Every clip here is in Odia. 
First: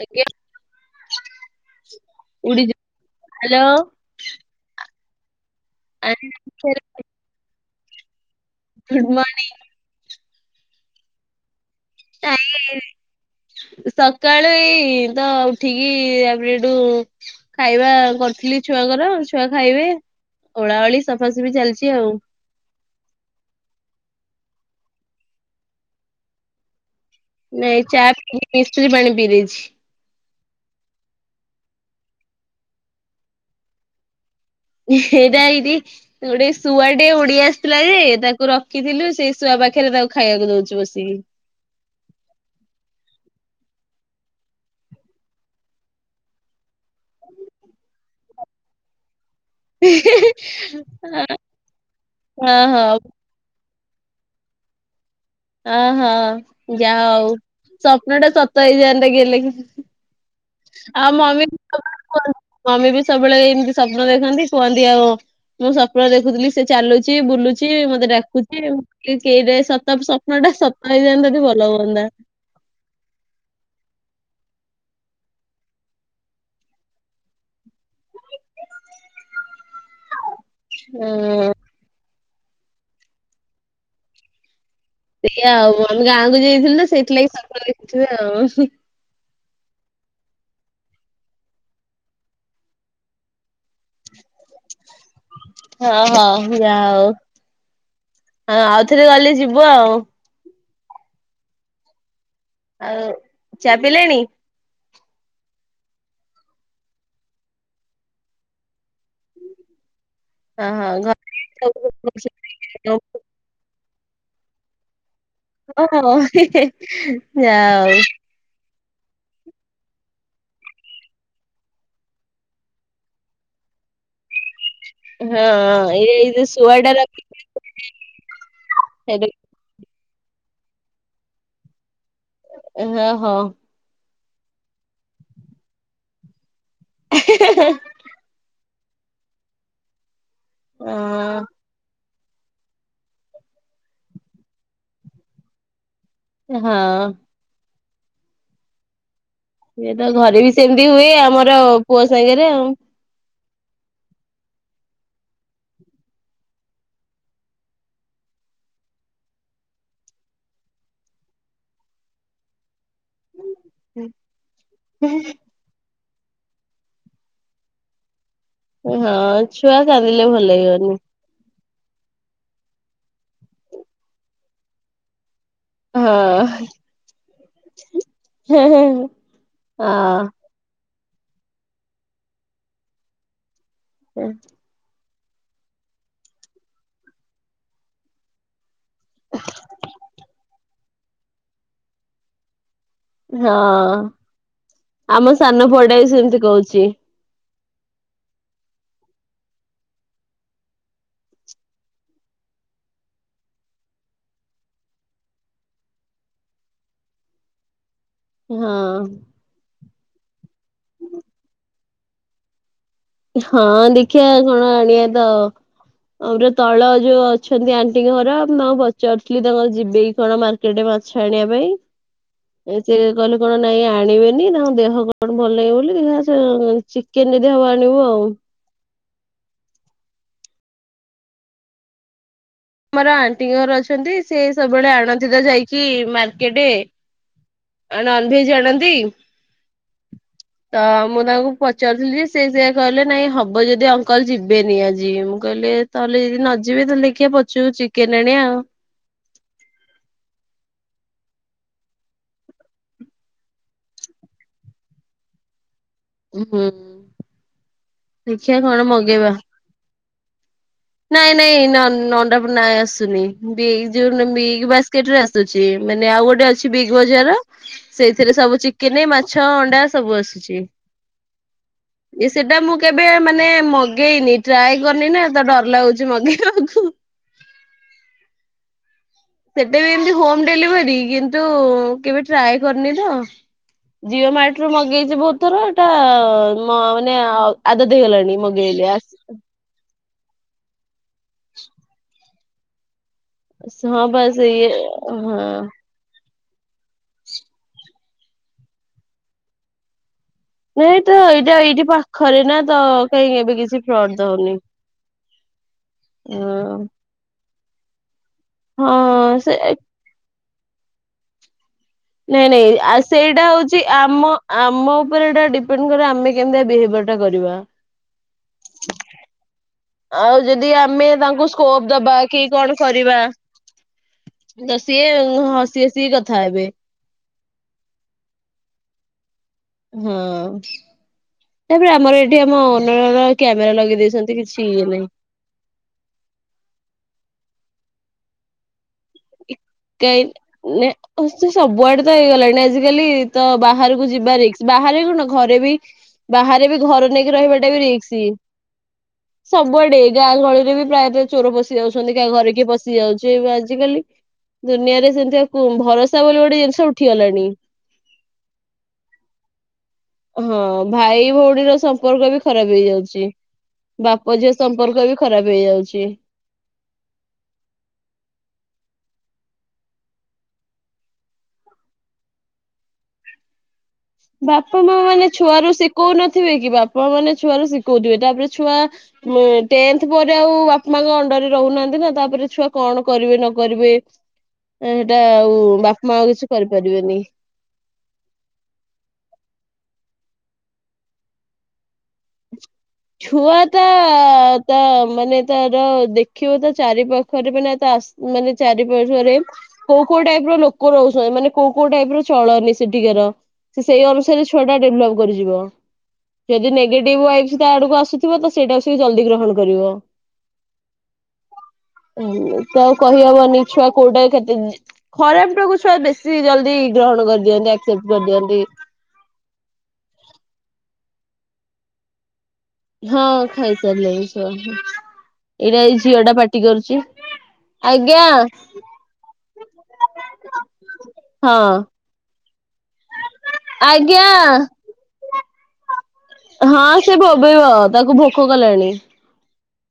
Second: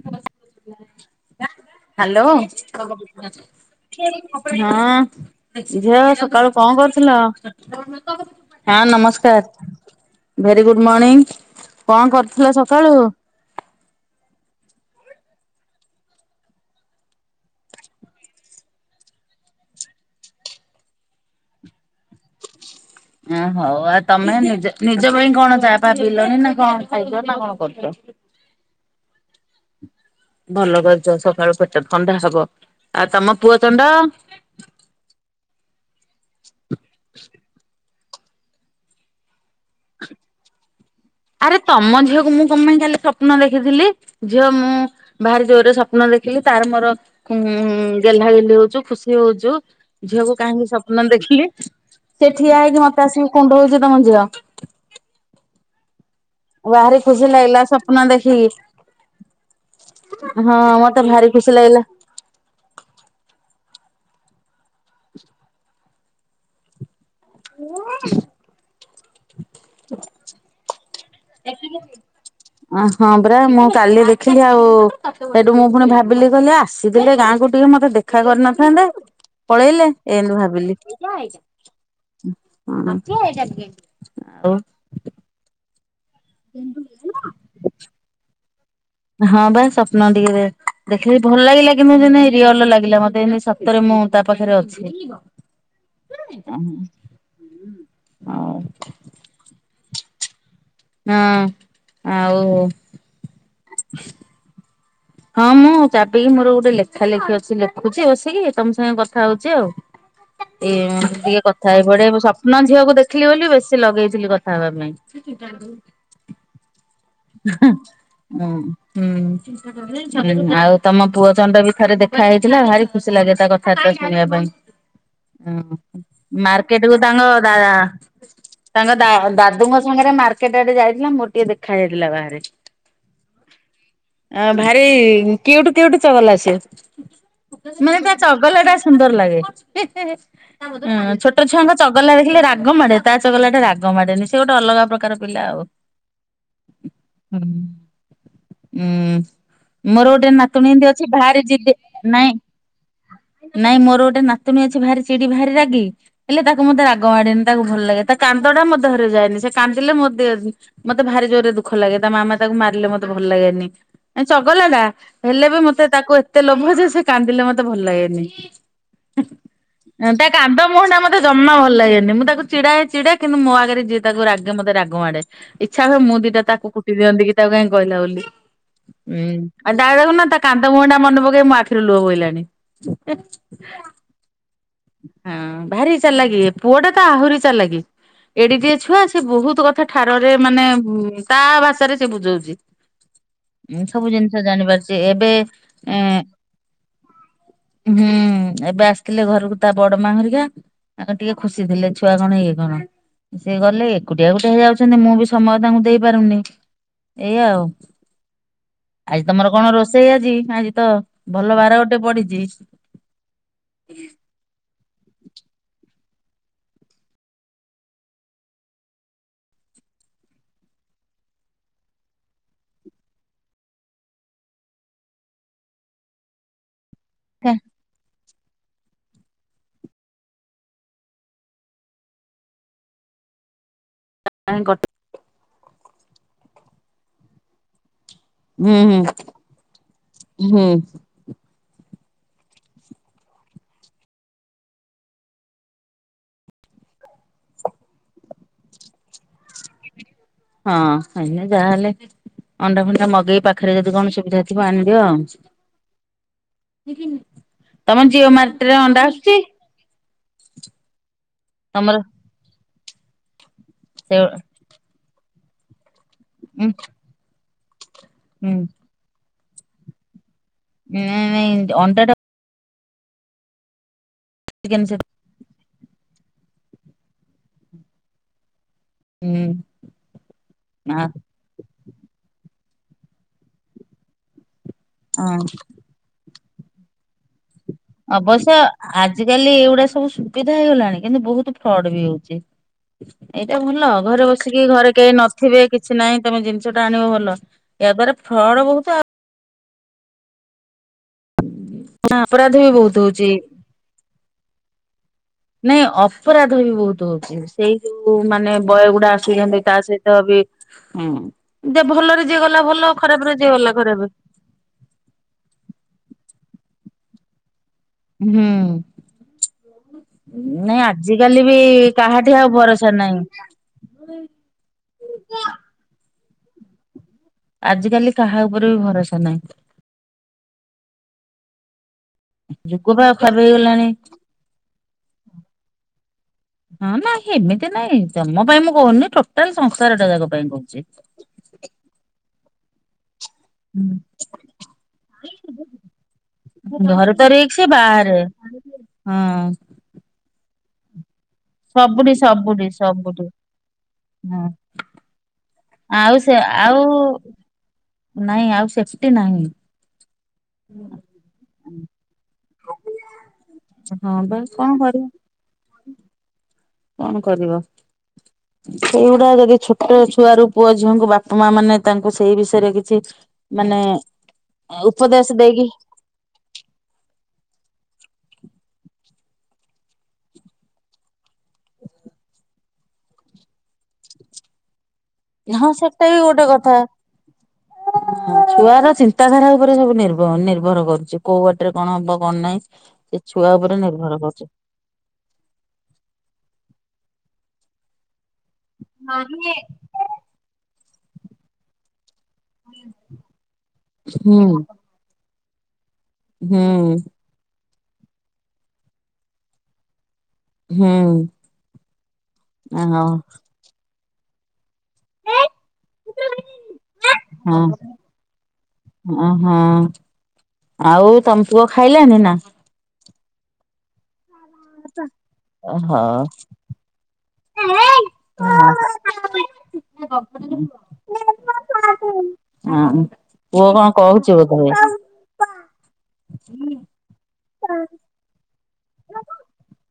ଆଜ୍ଞା ହ୍ୟାଲୋ। ହଁ ଉଡିଯିବ ହ୍ୟାଲୋ। ଝିଅ ସକାଳୁ କଣ କରୁଥିଲ? ହଁ ଗୁଡ୍ ନମସ୍କାର ଭେରି ଗୁଡ୍ ମର୍ଣ୍ଣିିଂ। [unintelligible] ସକାଳୁ ଏଇ ତ ଉଠିକି ତାପରେ ଏଠୁ ଖାଇବା କରିଥିଲି ଛୁଆଙ୍କର ଛୁଆ ଖାଇବେ ଓଳା ଓଳି ସଫାସଫି ଚାଲିଛି ଆଉ। ଓ ହଉ ଆଉ ତମେ ନିଜ ନିଜ ପାଇଁ କଣ ଚାହା ଫାଆ ପିଇଲଣି ନା କଣ? [unintelligible] ନାଇଁ ଚା ପା ମିଶ୍ରି ପାଣି ପିଇ ଦେଇଛି। ଭଲ କରିଛ ସକାଳୁ ପେଟ ଥଣ୍ଡା ହବ। ଆଉ ତମ ପୁଅ ଚଣ୍ଡ? ଏଇଟା ଏଇଠି ଗୋଟେ ଶୁଆଟେ ଉଡ଼ି ଆସିଥିଲା ଯେ ତାକୁ ରଖିଥିଲୁ ସେ ଶୁଆ ପାଖରେ ତାକୁ ଖାଇବାକୁ ଦଉଛୁ ବସିକି। ଆରେ ତମ ଝିଅକୁ ମୁଁ କଣ ପାଇଁ କାଲି ସ୍ଵପ୍ନ ଦେଖିଥିଲି? ଝିଅ ମୁଁ ଭାରି ଜୋରରେ ସ୍ୱପ୍ନ ଦେଖିଲି ତାର ମୋର ଗେହ୍ଲା ଗେଲି ହଉଚୁ ଖୁସି ହଉଛୁ। ଝିଅକୁ କାହିଁକି ସ୍ୱପ୍ନ ଦେଖିଲି? ସେ ହଁ ଠିଆ ହେଇକି ହଁ ମୋତେ ଆସିକି କୁଣ୍ଢାଉଛି ତମ ଝିଅ। ଅହୋ ଭାରି ଯାଅ ଖୁସି ଆଉ ଲାଗିଲା ସ୍ୱପ୍ନ ସ୍ୱପ୍ନଟା ସତ ଦେଖିକି ହେଇ ଯାଆନ୍ତା କି ଗଲେ କି? ହଁ ମତେ ଆଉ ଭାରି ମମି ଖୁସି [unintelligible] ଲାଗିଲା କୁହ ମମି ବି ସବୁବେଳେ ଏମିତି ସ୍ୱପ୍ନ ଦେଖନ୍ତି କୁହନ୍ତି। ଆଉ ମୁଁ ସ୍ୱପ୍ନ ଦେଖୁଥିଲି ସେ ଚାଲୁଛି, ବୁଲୁଚି, ମତେ ଡାକୁଛିଟ ସତ ସ୍ୱପ୍ନଟା [unintelligible] ଭଲ ହୁଅନ୍ତା। ଅ ହଁ ପରା ମୁଁ କାଲି ଦେଖିଲି ଆଉ ସେଇଠୁ ମୁଁ ପୁଣି ଭାବିଲି କହିଲି ଆ [unintelligible] ଗାଁକୁ ଟିକେ ମତେ ଦେଖା କରିନଥାନ୍ତା ପଳେଇଲେ ଏମିତି ଭାବିଲି? ହଁ। [unintelligible] ସେଇ ଆଉ ଆମେ ଗାଁକୁ ଯାଇଥିଲୁ ନା ସେଇଥିଲାଗି ସ୍ଵପ୍ନ ଦେଖିଥିବେ ଆଉ। ହଁ ବା ସ୍ୱପ୍ନ ଟିକେ ଦେଖିଲ ଭଲ ଲାଗିଲା କିନ୍ତ ଯେ ରିଅଲ ଲାଗିଲା ମତେ ରେ ମୁଁ ତା ପାଖରେ ଅଛି। [unintelligible] ହଁ ଆ ଆଉଥରେ ଗଲେ ଯିବ ଆଉ। ହଁ ଆଉ ଆଉ ଚା ପିଲେଣି? ହଁ ମୁଁ ଚାବିକି ମୋର ଗୋଟେ ଲେଖା ଲେଖି ଅଛି ଲେଖୁଛି ବସିକି ତମ ସାଙ୍ଗେ କଥା ହଉଛି ଆଉ। ହଁ ହଁ ଏଇ ଟିକେ ଘରେ କଥା ହେଇ ସବୁ ପଡେ ରୋଷେଇ ସ୍ୱପ୍ନ ଝିଅକୁ ହଁ ଦେଖିଲି ବୋଲି ବେଶୀ ଲଗେଇଥିଲି କଥା ହେବା ପାଇଁ। [unintelligible] ଓଃ। [unintelligible] ହଁ ହୁଁ। ହୁ ଆଉ ତମ ପୁଅ ଚଣ୍ଡ ବି ଥରେ ଦେଖା ହେଇଥିଲା। ଭାରି ଖୁସି ଲାଗେ ତା କଥାବାର୍ତ୍ତା ଶୁଣିବା ପାଇଁ। ହଁ ଏଇ ଯୋଉ ଶୁଆଟା ମାର୍କେଟକୁ ରଖି ତାଙ୍ଗ ଦାଦା ତାଙ୍କ ଦାଦୁଙ୍କ ସାଙ୍ଗରେ ମାର୍କେଟ ଆଡେ ଯାଇଥିଲା। ମୋର ଟିକେ ଦେଖା ଯାଇଥିଲା ବା ହଁ। ଆ ଭାରି କିଉଟ କିଉଟ ଚଲଲା ସେ ମାନେ ତା ଚଗଲଟା ସୁନ୍ଦର ଲାଗେ ଛୋଟ ଅ ଛୁଆଙ୍କ ଚ ଚଗଲା ଦେଖିଲେ ରାଗ ମାଡ଼େ ତା ଚଗଲା ଟେ ରାଗ ମାଡ଼େନି ସେ ଗୋଟେ ଅଲଗା ପ୍ରକାର ପିଲା ଆଉ। ହଁ। ହଁ ହୁଁ। ଇଏ ତ ମୋର ଗୋଟେ ଘରେ ବି ନାତୁଣୀ ସେମିତି ଏମିତି ହୁଏ ଅଛି। ଭାରି ଆମର ଜିଦି ପୁଅ ନାଇଁ ସାଙ୍ଗରେ ଆଉ। ନାଇଁ ମୋର ଗୋଟେ ନାତୁଣୀ ଅଛି ଭାରି ଚିଡି ଭାରି ରାଗି। ହେଲେ ତାକୁ ମତେ ରାଗ ମାଡେନି ତାକୁ ଭଲ ଲାଗେ ତା କାନ୍ଦଟା ମୋ ଦେହରେ ଯାଏନି ସେ କାନ୍ଦିଲେ ମୋ ମତେ ଭାରି ଜୋରରେ ଦୁଃଖ ଲାଗେ ତା ମାମା ତାକୁ ମାରିଲେ ମତେ ଭଲ ଲାଗେନି ଚଗଲା ଟା ହେଲେ ବି ମତେ ତାକୁ ଏତେ ଲୋଭ ଯେ ସେ କାନ୍ଦିଲେ ମତେ ଭଲ ଲାଗେନି। ହଁ ଛୁଆ ତା କାନ୍ଦିଲେ ଭଲ କାନ୍ଦ ମୁହଁ ଲାଗିବନି। ଟା ମତେ ଜମା ଭଲ ଲାଗେନି ମୁଁ ତାକୁ ଛିଡାଏ ଚିଡେ କିନ୍ତୁ ମୋ ଆଗରେ ଯିଏ ତାକୁ ରାଗେ ତାକୁ ମତେ ରାଗ ମାଡେ। ଇଚ୍ଛା ହୁଏ ମୁଁ ଦିଟା ତାକୁ କୁଟି ଦିଅନ୍ତି କି ତାକୁ କାହିଁକି କହିଲା ବୋଲି ହଁ ହୁଁ କାନ୍ଦ ମୁହଁଟା ମନେ ପକେଇକି ମୋ ଆଖି ରୁ ଲୁହ ବାହାରିଲାଣି। [unintelligible] ହୁଁ ଭାରି ଚାଲାକି ପୁଅଟା ତା ଆହୁରି ଚାଲାକି। ଏଡିକିଏ ଛୁଆ ସେ ବହୁତ୍ କଥା ଠାର ରେ ମାନେ ତା ଭାଷା ରେ ସେ ବୁଝଉଛି। ହଁ ସବୁ ଜିନିଷ ଜାଣି ପାରୁଛି ଆମ ଏବେ ସାନ ପୁଅଟା ବି ହେଁ। ସେମିତି କହୁଛି। ହୁଁ, ଏବେ ଆସିଥିଲେ ଘରକୁ। ତା ବଡ଼ ମାଆ ହେଇକା ତାଙ୍କର ଟିକେ ଖୁସି ଥିଲେ ଛୁଆ କଣ ୟେ କଣ? ସେ ଗଲେ ଏକୁଟିଆ ଗୋଟେ ହୋଇଯାଉଛନ୍ତି ମୁଁ ବି ସମୟ ତାଙ୍କୁ ଦେଇ ପାରୁନି। ଏଇ ଆଉ। ହଁ। ଆଜି ତମର କଣ ରୋଷେଇ ଆଜି ଆଜି ତ ଭଲ ବାର ଗୋଟେ ପଡ଼ିଛି। ହଁ ଦେଖିବା କଣ ଆଣିବା ତ। ଆମର ତଳ ଯ ଅଛନ୍ତି ଆଣ୍ଟିଙ୍କ ଘର ତାଙ୍କୁ ପଚାରୁ ଥିଲି ତାଙ୍କର ଯିବେ କି କଣ ମାର୍କେ। କେଡ଼େ ମାଛ ଆଣିବା ପାଇଁ ସିଏ କହିଲେ କଣ ନାଇଁ ଆନିବେନି ତାଙ୍କ ଦେହ କଣ ଭଲ ଲାଗିବ ବୋଲି ଦେଖିବା ସେ ଚି କିଏ ଯଦି ଆଣିବୁ ଆଉ। ଆମର ଆଣ୍ଟିଙ୍କର ଘର ଅଛନ୍ତି ସେ ସବୁ ବେଳେ ଆଣନ୍ତି ତୋ ଯାଇକି ମାର୍କେଟ। ନନଭେଜ୍ ହୁଁ ଆଣନ୍ତି ହୁଁ ହୁଁ ତ। ମୁଁ ତାଙ୍କୁ ପଚାରୁ ଥିଲି ଯେ ସେ ସେୟା କହିଲେ ନାଇ ହେବ ଯଦି ଅଙ୍କଲ ଯିବେ ନି ଆଜି ମୁଁ କହିଲି ତା ହେଲେ ନ ଯିବେ ଯଦି ଦେଖିବା ପଛକୁ ଚିକେନ ଆଣିବା ଆଉ। ହଁ ବାହା ହେଲେ। ଅଣ୍ଡା ପଣ୍ଡା ମଗେଇ ପାଖରେ ଯଦି କଣ ସୁବିଧା ଥିବ ଆଣିଦିଅ ଆଉ। ହୁଁ ତମ ଜିଓ ଦେଖିବା ମାର୍ଟରେ କଣ ଅଣ୍ଡା ମଗେଇବା ଆସୁଛି? ନାଇଁ ନାଇଁ ତମର ଅଣ୍ଡା ଫଣ୍ଡା ଆସୁନି। ସେ ଉଁ [unintelligible] କିଟରେ ଆସୁଛି ମାନେ ଆଉ ଗୋଟେ ହୁଁ ଅଛି ବିଗ୍ ବଜାର ସେଇ ଥିରେ ସବୁ ଚିକେନ ଚିକେନ, ମାଛ, ଅଣ୍ଡା ସବୁ ଆସୁଛି। ହୁଁ ନାଇ ଅଣ୍ଡା ଟା ସେଟା ମୁଁ କେବେ ମାନେ ମଗେଇନି ଟ୍ରାଏ କରିନି ନା ତୋ ଡ଼ର ଲାଗୁଛି ମଗେଇବାକୁ। ହୁଁ ସେଟେ ବି ଏମିତି ହୋମ ଡେଲିଭରୀ। ହଁ ଥୁ କେବେ ଟ୍ରାଏ କରିନି ତ ଜିଓ ମାର୍ଟ ରୁ ମଗେଇଛି ବହୁତ୍ ଥର। ମୋ ମାନେ ଆଦତ ହେଇ ଗଲାଣି ମଗେଇଲେ। ହେଇ ଏଇଗୁଡ଼ା ସବୁ ସୁବିଧା ହେଇ ଗଲାଣି କିନ୍ତୁ ବହୁତ୍ ଫ୍ରଡ ବି ହେଉଛି। ଏଇଟା ଭଲ ଆସ ହଁ ଘରେ ବାସ୍ ବସିକି ଇଏ ଘରେ କେହି ନ ହଁ। ଥିବେ କି କିଛି ନାଇଁ ତମେ ଜିନିଷଟା ଆଣିବ ଭଲ ଏହା ଦ୍ଵାରା ଫ୍ରଡ ବହୁତ ଆଉ ନାଇଁ ତ ଏଇଟା ଏଇଠି ପାଖରେ ଅପରାଧ ନା ବି ତ ବହୁତ କାଇଁ ହଉଛି। କେବେ କିଛି ଫ୍ରଡ ଦଉନି। ନାଇଁ ଅପରାଧ ବି ବହୁତ ହଉଛି ସେଇ ଯୋଉ ମାନେ ବୟ ଗୁଡା ହଁ ସେ ଆସୁଛନ୍ତି ତା ସହିତ। ତ ବି ହୁଁ ଯ ଭଲରେ ଯିଏ ନାଇଁ ଗଲା ଭଲ ନାଇଁ ଖରାପ ରେ ସେଇଟା ଯିଏ ଗଲା ହଉଛି ଖରାପ। ଆମ ଆମ ଉପରେ ଏଟା ଡିପେଣ୍ଡ କରେ ଆମେ କେମିତିଆ ବିହେଭିୟର ଟା କରିବା। ହୁଁ। ଆଉ ଯଦି ଆମେ ତାଙ୍କୁ ସ୍କୋପ୍ ଦେବା କାହାଠି କି ଆଉ କଣ ଭରସା କରିବା। ନାହିଁ [unintelligible] ତ ସିଏ ହସି ହସି କଥା ହେବେ। ଆଜି କାଲି କାହା ଉପରେ ବି ଭରସା ନାହିଁ। ହୁଁ। ତାପରେ ଆମର ଏଠି ଆମ ଯୁଗ ବା ଓନରର ଖରାପ କ୍ୟାମେରା ହେଇଗଲାଣି ଲଗେଇଦେଇଛନ୍ତି କିଛି ଇଏ ନାହିଁ। ହଁ ନା ନାଇଁ ହେମିତି ନାଇଁ। ତମ ପାଇଁ ମୁଁ କହୁନି, ଟୋଟାଲ ସଂସାର ଟା କାଇଁ ଜାକ ପାଇଁ କହୁଛି। ନେ ସେ ସବୁଆଡେ ତ ହେଇଗଲାଣି। ଆଜିକାଲି ତ ବାହାରକୁ ଯିବା ରିକସ୍। ବାହାରେ କଣ ଘରେ ବି ବାହାରେ ବି ଘର ଘରେ ତ ନେଇକି ରିକ୍ସ ରହିବାଟା ବି ବାହାରେ ରିକସ୍। ହଁ। ସବୁଆଡେ ଗାଁ ଗହଳିରେ ବି ପ୍ରାୟତଃ ଚୋର ପଶି ସବୁଠି ଯାଉଛନ୍ତି। କା ଘରେ ସବୁଠି କି ପଶି ସବୁଠି ଯାଉଛି। ଆଜିକାଲି ହଁ ଦୁନିଆରେ ସେମତି ଆ କୋ ଆଉ ଭରସା ସେ ବୋଲି ଗୋଟେ ଆଉ ଜିନିଷ ଉଠିଗଲାଣି। ନାଇଁ ଆଉ ସେଫଟି୍ ନାହିଁ। ହଁ ଭାଇ ଭଉଣୀର ସମ୍ପର୍କ ବି ଖରାପ ହେଇଯାଉଛି। ହଁ ବା ବାପ ଝିଅ କଣ କରିବ ସମ୍ପର୍କ ବି ଖରାପ ହେଇଯାଉଛି। କଣ କରିବ? ସେଇଗୁଡା ଯଦି ଛୋଟ ଛୁଆ ରୁ ପୁଅ ଝିଅଙ୍କୁ ବାପା ମା ମାନେ ତାଙ୍କୁ ସେଇ ବିଷୟରେ କିଛି ମାନେ ବାପା ମା ମାନେ ଉପଦେଶ ଦେଇକି ଛୁଆରୁ ଶିଖଉନଥିବେ କି, ବାପା ମା ମାନେ ଛୁଆରୁ ଶିଖଉଥିବେ। ତାପରେ ଛୁଆ ଉଁ ଟେନଥ୍ ପରେ ଆଉ ବାପା ମାଙ୍କ ଅଣ୍ଡରରେ ରହୁନାହାନ୍ତି ନା। ତାପରେ ଛୁଆ କଣ କରିବେ ନ କରିବେ, ସେଇଟା ଆଉ ହଁ ସେଟା ବାପା ବି ମା ଆଉ ଗୋଟେ କିଛି କଥା। କରିପାରିବେନି। ଛୁଆର ଚିନ୍ତାଧାରା ଉପରେ ସବୁ ନିର୍ଭ ନିର୍ଭର କରୁଚି। କୋଉ ବାଟରେ କଣ ହବ କଣ ନାହିଁ, ସେ ଛୁଆ ଉପରେ ନିର୍ଭର କରୁଚି। ତା ମାନେ ତାର ଦେଖିବ ତ ଚାରି ପାାଖରେ ମାନେ ତ ଆସ ମାନେ ଚାରିପାଖରେ କୋଉ କୋଉ ଟାଇପ ର ଲୋକ ରହୁଛ ମାନେ କୋଉ କୋଉ ଟାଇପ ର ଚଳନି ସେଠିକାର, ସେ ସେଇ ହୁଁ ଅନୁସାରେ ଛୁଆ ଟା ଡେଭଲପ କରିଯିବ। ହୁଁ ଯଦି ନେ [unintelligible] ତା ଆଡକୁ ଆସୁଥିବ ତ ସେଇଟାକୁ ସେ ଜଲଦି ଗ୍ରହଣ କରିବ। ହୁଁ। ତ ଆଉ ହଉ କହିହବନି ଛୁଆ କୋଉଟା କେତେ ଖରାପ ଟାକୁ ଛୁଆ ବେଶୀ ଜଲଦି ଗ୍ରହଣ କରିଦିଅନ୍ତି। ଆକ୍ସେ୍ପ୍ଟ କରିଦିଅନ୍ତି। ଅ ହଁ।। ଆଉ ତମ ପୁଅ ଖାଇଲାଣି ନା? ହଁ ଖାଇସାରିଲଣି ଛୁଆ। ଏଇଟା ଏଇ ଝିଅ ହଉ। ଟା ପାଟି କରୁଚି। ଆଜ୍ଞା! [unintelligible] ହଁ ପୁଅ କଣ କହୁଚି ଆଜ୍ଞା ବୋଧେ? ହଁ ସେ ବୋବେଇବ ତାକୁ ଭୋକ କଲାଣି। [unintelligible]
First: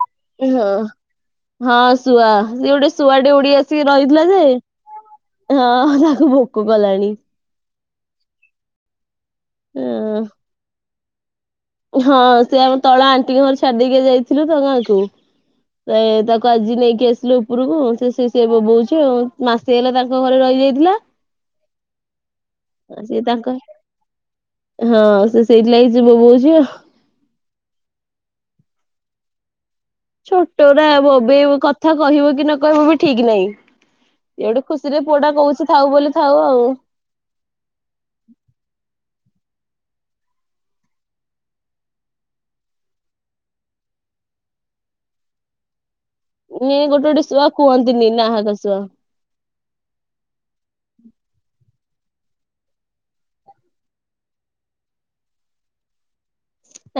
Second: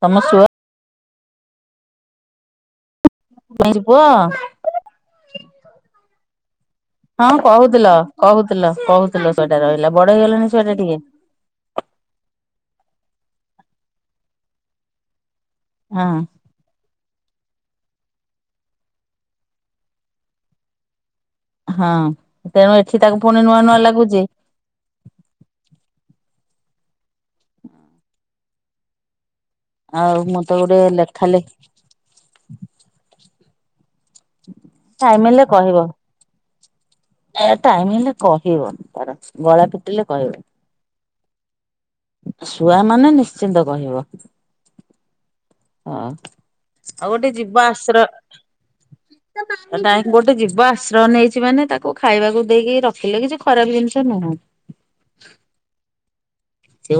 ତମ ଶୁ ହଁ। ହଁ ଶୁଆ ସେ ଗୋଟେ ଶୁଆଟେ ଉଡି ଆସିକି ପୁଅ ରହିଥିଲା ଯେ, ହଁ ତାକୁ ଭୋକ କଲାଣି। ହଁ କହୁଥିଲ, କହୁଥିଲ, କହୁଥିଲ ଶୁଆଟା ଅ ରହିଲା। ବଡ ହେଇଗଲାଣି ଶୁଆଟା ଟିକେ? ହଁ ସେ ଆମ ତଳ ଆଣ୍ଟି ଘର ଛାଡି ଦେଇକି ଯାଇଥିଲୁ ତ ଗାଁକୁ। ସେ ହଁ ତାକୁ ତ ଆଜି ନେଇକି ଆସିଲୁ ଉପରକୁ, ସେ ସେ ସେ ବୋ ବୋଉଚି ଆଉ। ମାସେ ହେଲା ତାଙ୍କ ଘରେ ରହିଯାଇଥିଲା। ହଁ। ତେଣୁ ଏଠି ତାକୁ ସିଏ ପୁଣି ନୂଆ ତାଙ୍କ ନୂଆ ଲାଗୁଚି। ହଁ ସେ ସେଇଥି ଲାଗି ସେ ବୋବୋଉଚି ଆଉ। [inaudible] ଆଉ ମୁଁ ତ ଗୋଟେ ଛୋଟଟା ଲେଖା ଲେଖି ବୋବେଇବ କଥା କହିବ କି ନ କହିବ ବି ଠିକ୍ ନାହିଁ। ଇଆଡ଼ୁ ଖୁସିରେ ଟାଇମ ପୁଅଟା କହୁଚି ଥାଉ ବୋଲି ଥାଉ ଆଉ। ତା ଟାଇମି ହେଲେ କହିବ ତାର ଗଳା ଫିଟିଲେ କହିବ। ଶୁଆ ମାନେ ନିଶ୍ଚିନ୍ତ କହିବ। ହଁ। ନିଏ ଆଉ ଗୋଟେ ଗୋଟେ ଶୁଆ ଜୀବ ଆଶ୍ରୟ କୁହନ୍ତିନି ନାହା ଦୋଶ। [unintelligible] ଗୋଟେ ଜୀବ ଆଶ୍ରୟ ନେଇଚି ମାନେ ତାକୁ ଖାଇବାକୁ ଦେଇକି ରଖିଲେ କିଛି ଖରାପ ଜିନିଷ ନୁହଁ। [inaudible]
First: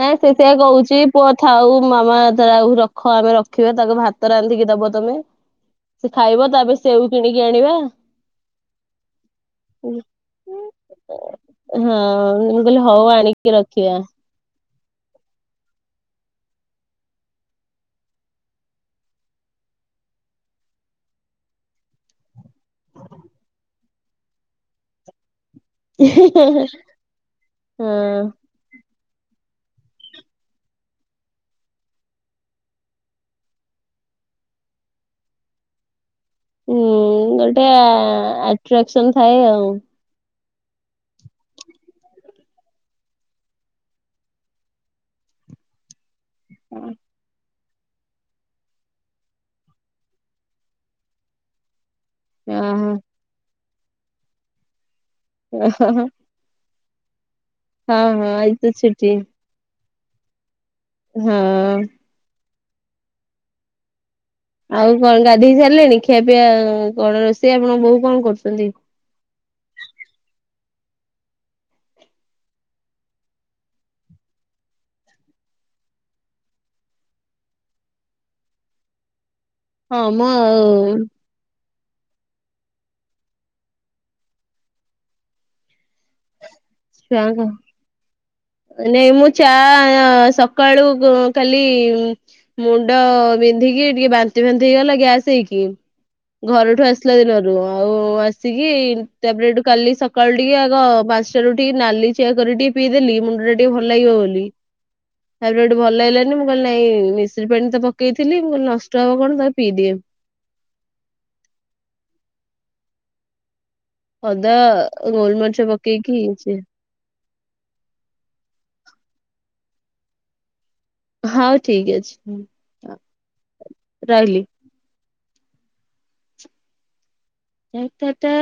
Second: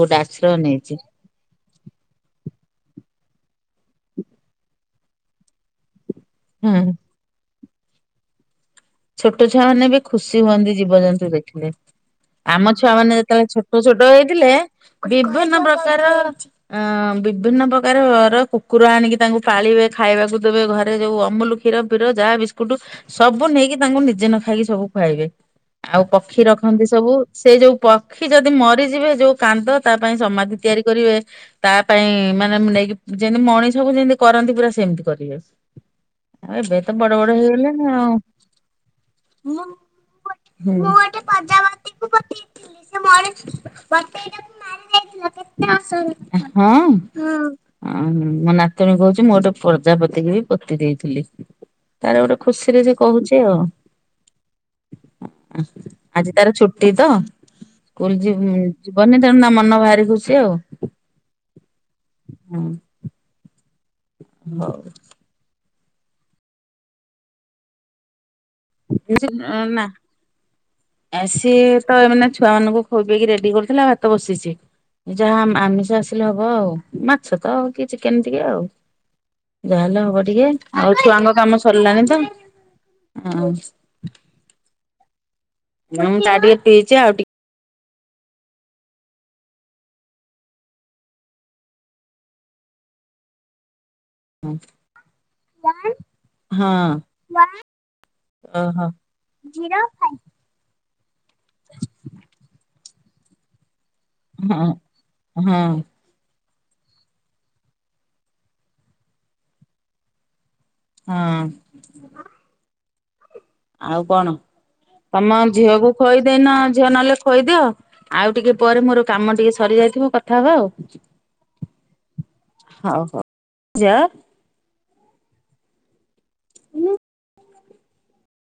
ଗୋଟେ ସେ ଆଶ୍ରୟ ସେଇଆ ନେଇଛି କହୁଛି। ପୁଅ ଥାଉ ମାମା ଦ୍ରାଉ ରଖ ଆମେ ରଖିବା ତାକୁ ଭାତ ରାନ୍ଧିକି ଦବ ତମେ। ସେ ଖାଇବ ତା ପାଇଁ ହୁଁ ସେଉ କିଣିକି ଆଣିବା। ଛୋଟ ଛୁଆ ମାନେ ବି ଖୁସି ହୁଅନ୍ତି ଜୀବଜନ୍ତୁ ଦେଖିଲେ। ହଁ ମୁଁ ଆମ କହିଲି ଛୁଆ ହଉ ମାନେ ଯେତେବେଳେ ଆଣିକି ଛୋଟ ରଖିବା। ଛୋଟ ହେଇଥିଲେ ବିଭିନ୍ନ ପ୍ରକାର ଆଁଅଁ ବିଭିନ୍ନ ପ୍ରକାରର କୁକୁର ଆଣିକି ତାଙ୍କୁ ପାଳିବେ ଖାଇବାକୁ ଦେବେ ଘରେ ଯୋଉ ଅମୁଲୁ ଖି କ୍ଷୀର ପିର ଯାହା ବିସ୍କୁଟୁ ସବୁ ନେଇକି ତାଙ୍କୁ ନିଜେ ନ ଖାଇକି ସବୁ ଖୁଆଇବେ। ଆଉ ପକ୍ଷୀ ରଖନ୍ତି ସବୁ ସେଇ ଯୋଉ ପକ୍ଷୀ ହଁ ଯଦି ମରିଯିବେ ଯୋଉ କାନ୍ଦ ତା ପାଇଁ ସମାଧି ତିଆରି କରିବେ। ତା ପାଇଁ ମାନେ ମୁଁ ନେଇକି ଯେମିତି ମଣିଷକୁ ଯେମିତି କରନ୍ତି ପୁରା ସେମିତି କରିବେ। ଆଉ ଏବେ ତ ବଡ଼ ବଡ଼ ହେଇଗଲେଣି ଆଉଁ। ଖିଆକ୍ସନ୍ ଥାଏ ଆଉ। ମୁଁ ଗୋଟେ ହୁଁ ମୁଁ ଗୋଟେ ପ୍ରଜାବତି କୁ ବଞ୍ଚେଇଥିଲି ସେ [unintelligible] [unintelligible] ହଁ ହଁ ଅଂ ମୋ ନାତଣୀ କହୁଛି ମୁଁ ଗୋଟେ ପ୍ରଜାପତିକି ବି ପୋତି ଦେଇଥିଲି। ତାର ଗୋଟେ ଖୁସିରେ ଓହୋ ଜିଏ କହୁଛି ଆଉ ହଁ [inaudible] ଆଜି ତାର ଛୁଟି ତ କୁଲ୍ ହଁ ଆଜି ଯିବୁନି ତ ଛୁଟି ଯିବନି ତେଣୁ ଣମ ମନ ଭାରି ଖୁସି ଆଉ। ହଁ। ହଁ। ଆଉ କଣ ଗାଧେଇ ସାରିଲଣି ଖିଆ ପିଆ କଣ ରୋଷେଇ ଆପଣ ବୋହୁ କଣ କରୁଛନ୍ତି? [unintelligible] ଆ ସିଏ ତ ଏମାନେ ଛୁଆ ମାନଙ୍କୁ ଖୋଇପେଇକି ରେଡ଼ି କରିଥିଲା ଭାତ ବସିଛି। ନିଜ ହାମ୍ ଆମିଷ ଆସିଲେ ହବ ଆଉ ମାଛ ତ ଆଉ କି ଚିକେନ୍ ଟିକିଏ ଆଉ। ଯାହେଲେ ହଁ ହବ ମୋ ଟିକେ। ଆଉ ଛୁଆଙ୍କ କାମ ସରିଲାଣି ତ ଆଉ। [unintelligible] ଛୁଆଁଙ୍କ ନେମୁ ଚା ଏଅଁ ସକାଳୁ ଗୋ କାଲି ମୁଣ୍ଡ ବିନ୍ଧିକି ଟିକେ ବାନ୍ତି ଫାନ୍ତି ହେଇଗଲା ଗ୍ୟାସ ହେଇକି। ଘରୁଠୁ ହଁ। ଆସିଲା ଦିନରୁ ଆଉ ଆସିକି ଓହୋ। ତାପରେ ଏଠୁ କାଲି ସକାଳୁ ଟିକିଏ ଆଗ ବାସରୁ ଉଠିକି ନାଲି ଚା କରିିକି ଟିକେ ପିଇଦେଲି ମୁଣ୍ଡ ଟା ଟିକେ ଭଲ୍ ଲାଗିବ ବୋଲ ଲି ହଁ ହଁ ତାପରେ ସେଠୁ ଭଲ୍ ଲାଗିଲାନ୍ ନି ମୁଁ କହିଲି ନାଇଁ ମିଶ୍ରୀ ପାଣି ତ ପକେଇଥିଲି ମୁଁ କହିଲି ନଷ୍ଟ ହବ କଣ ତାକୁ ପିଇଦିଏ। ହଁ। ଆଉ କଣ ଅଦା ତମ ଆମ୍ ଗୋଲମରିଚ ଝିଅକୁ ପକେଇକି ଖୋଇଦେଇନ ଚା। ଝିଅ ନହେଲେ ଖୋଇଦିଅ ଆଉ ଟିକେ ପରେ ମୋର କାମ ଟିକେ ସରିଯାଇଥିବ କଥା ହବା ଆଉ। ହଉ ଠିକ୍ ଅଛି ହୁଁ ଆ ହଉ ହଉ ଯା ରହିଲି। ଉଁହୁଁ। [unintelligible]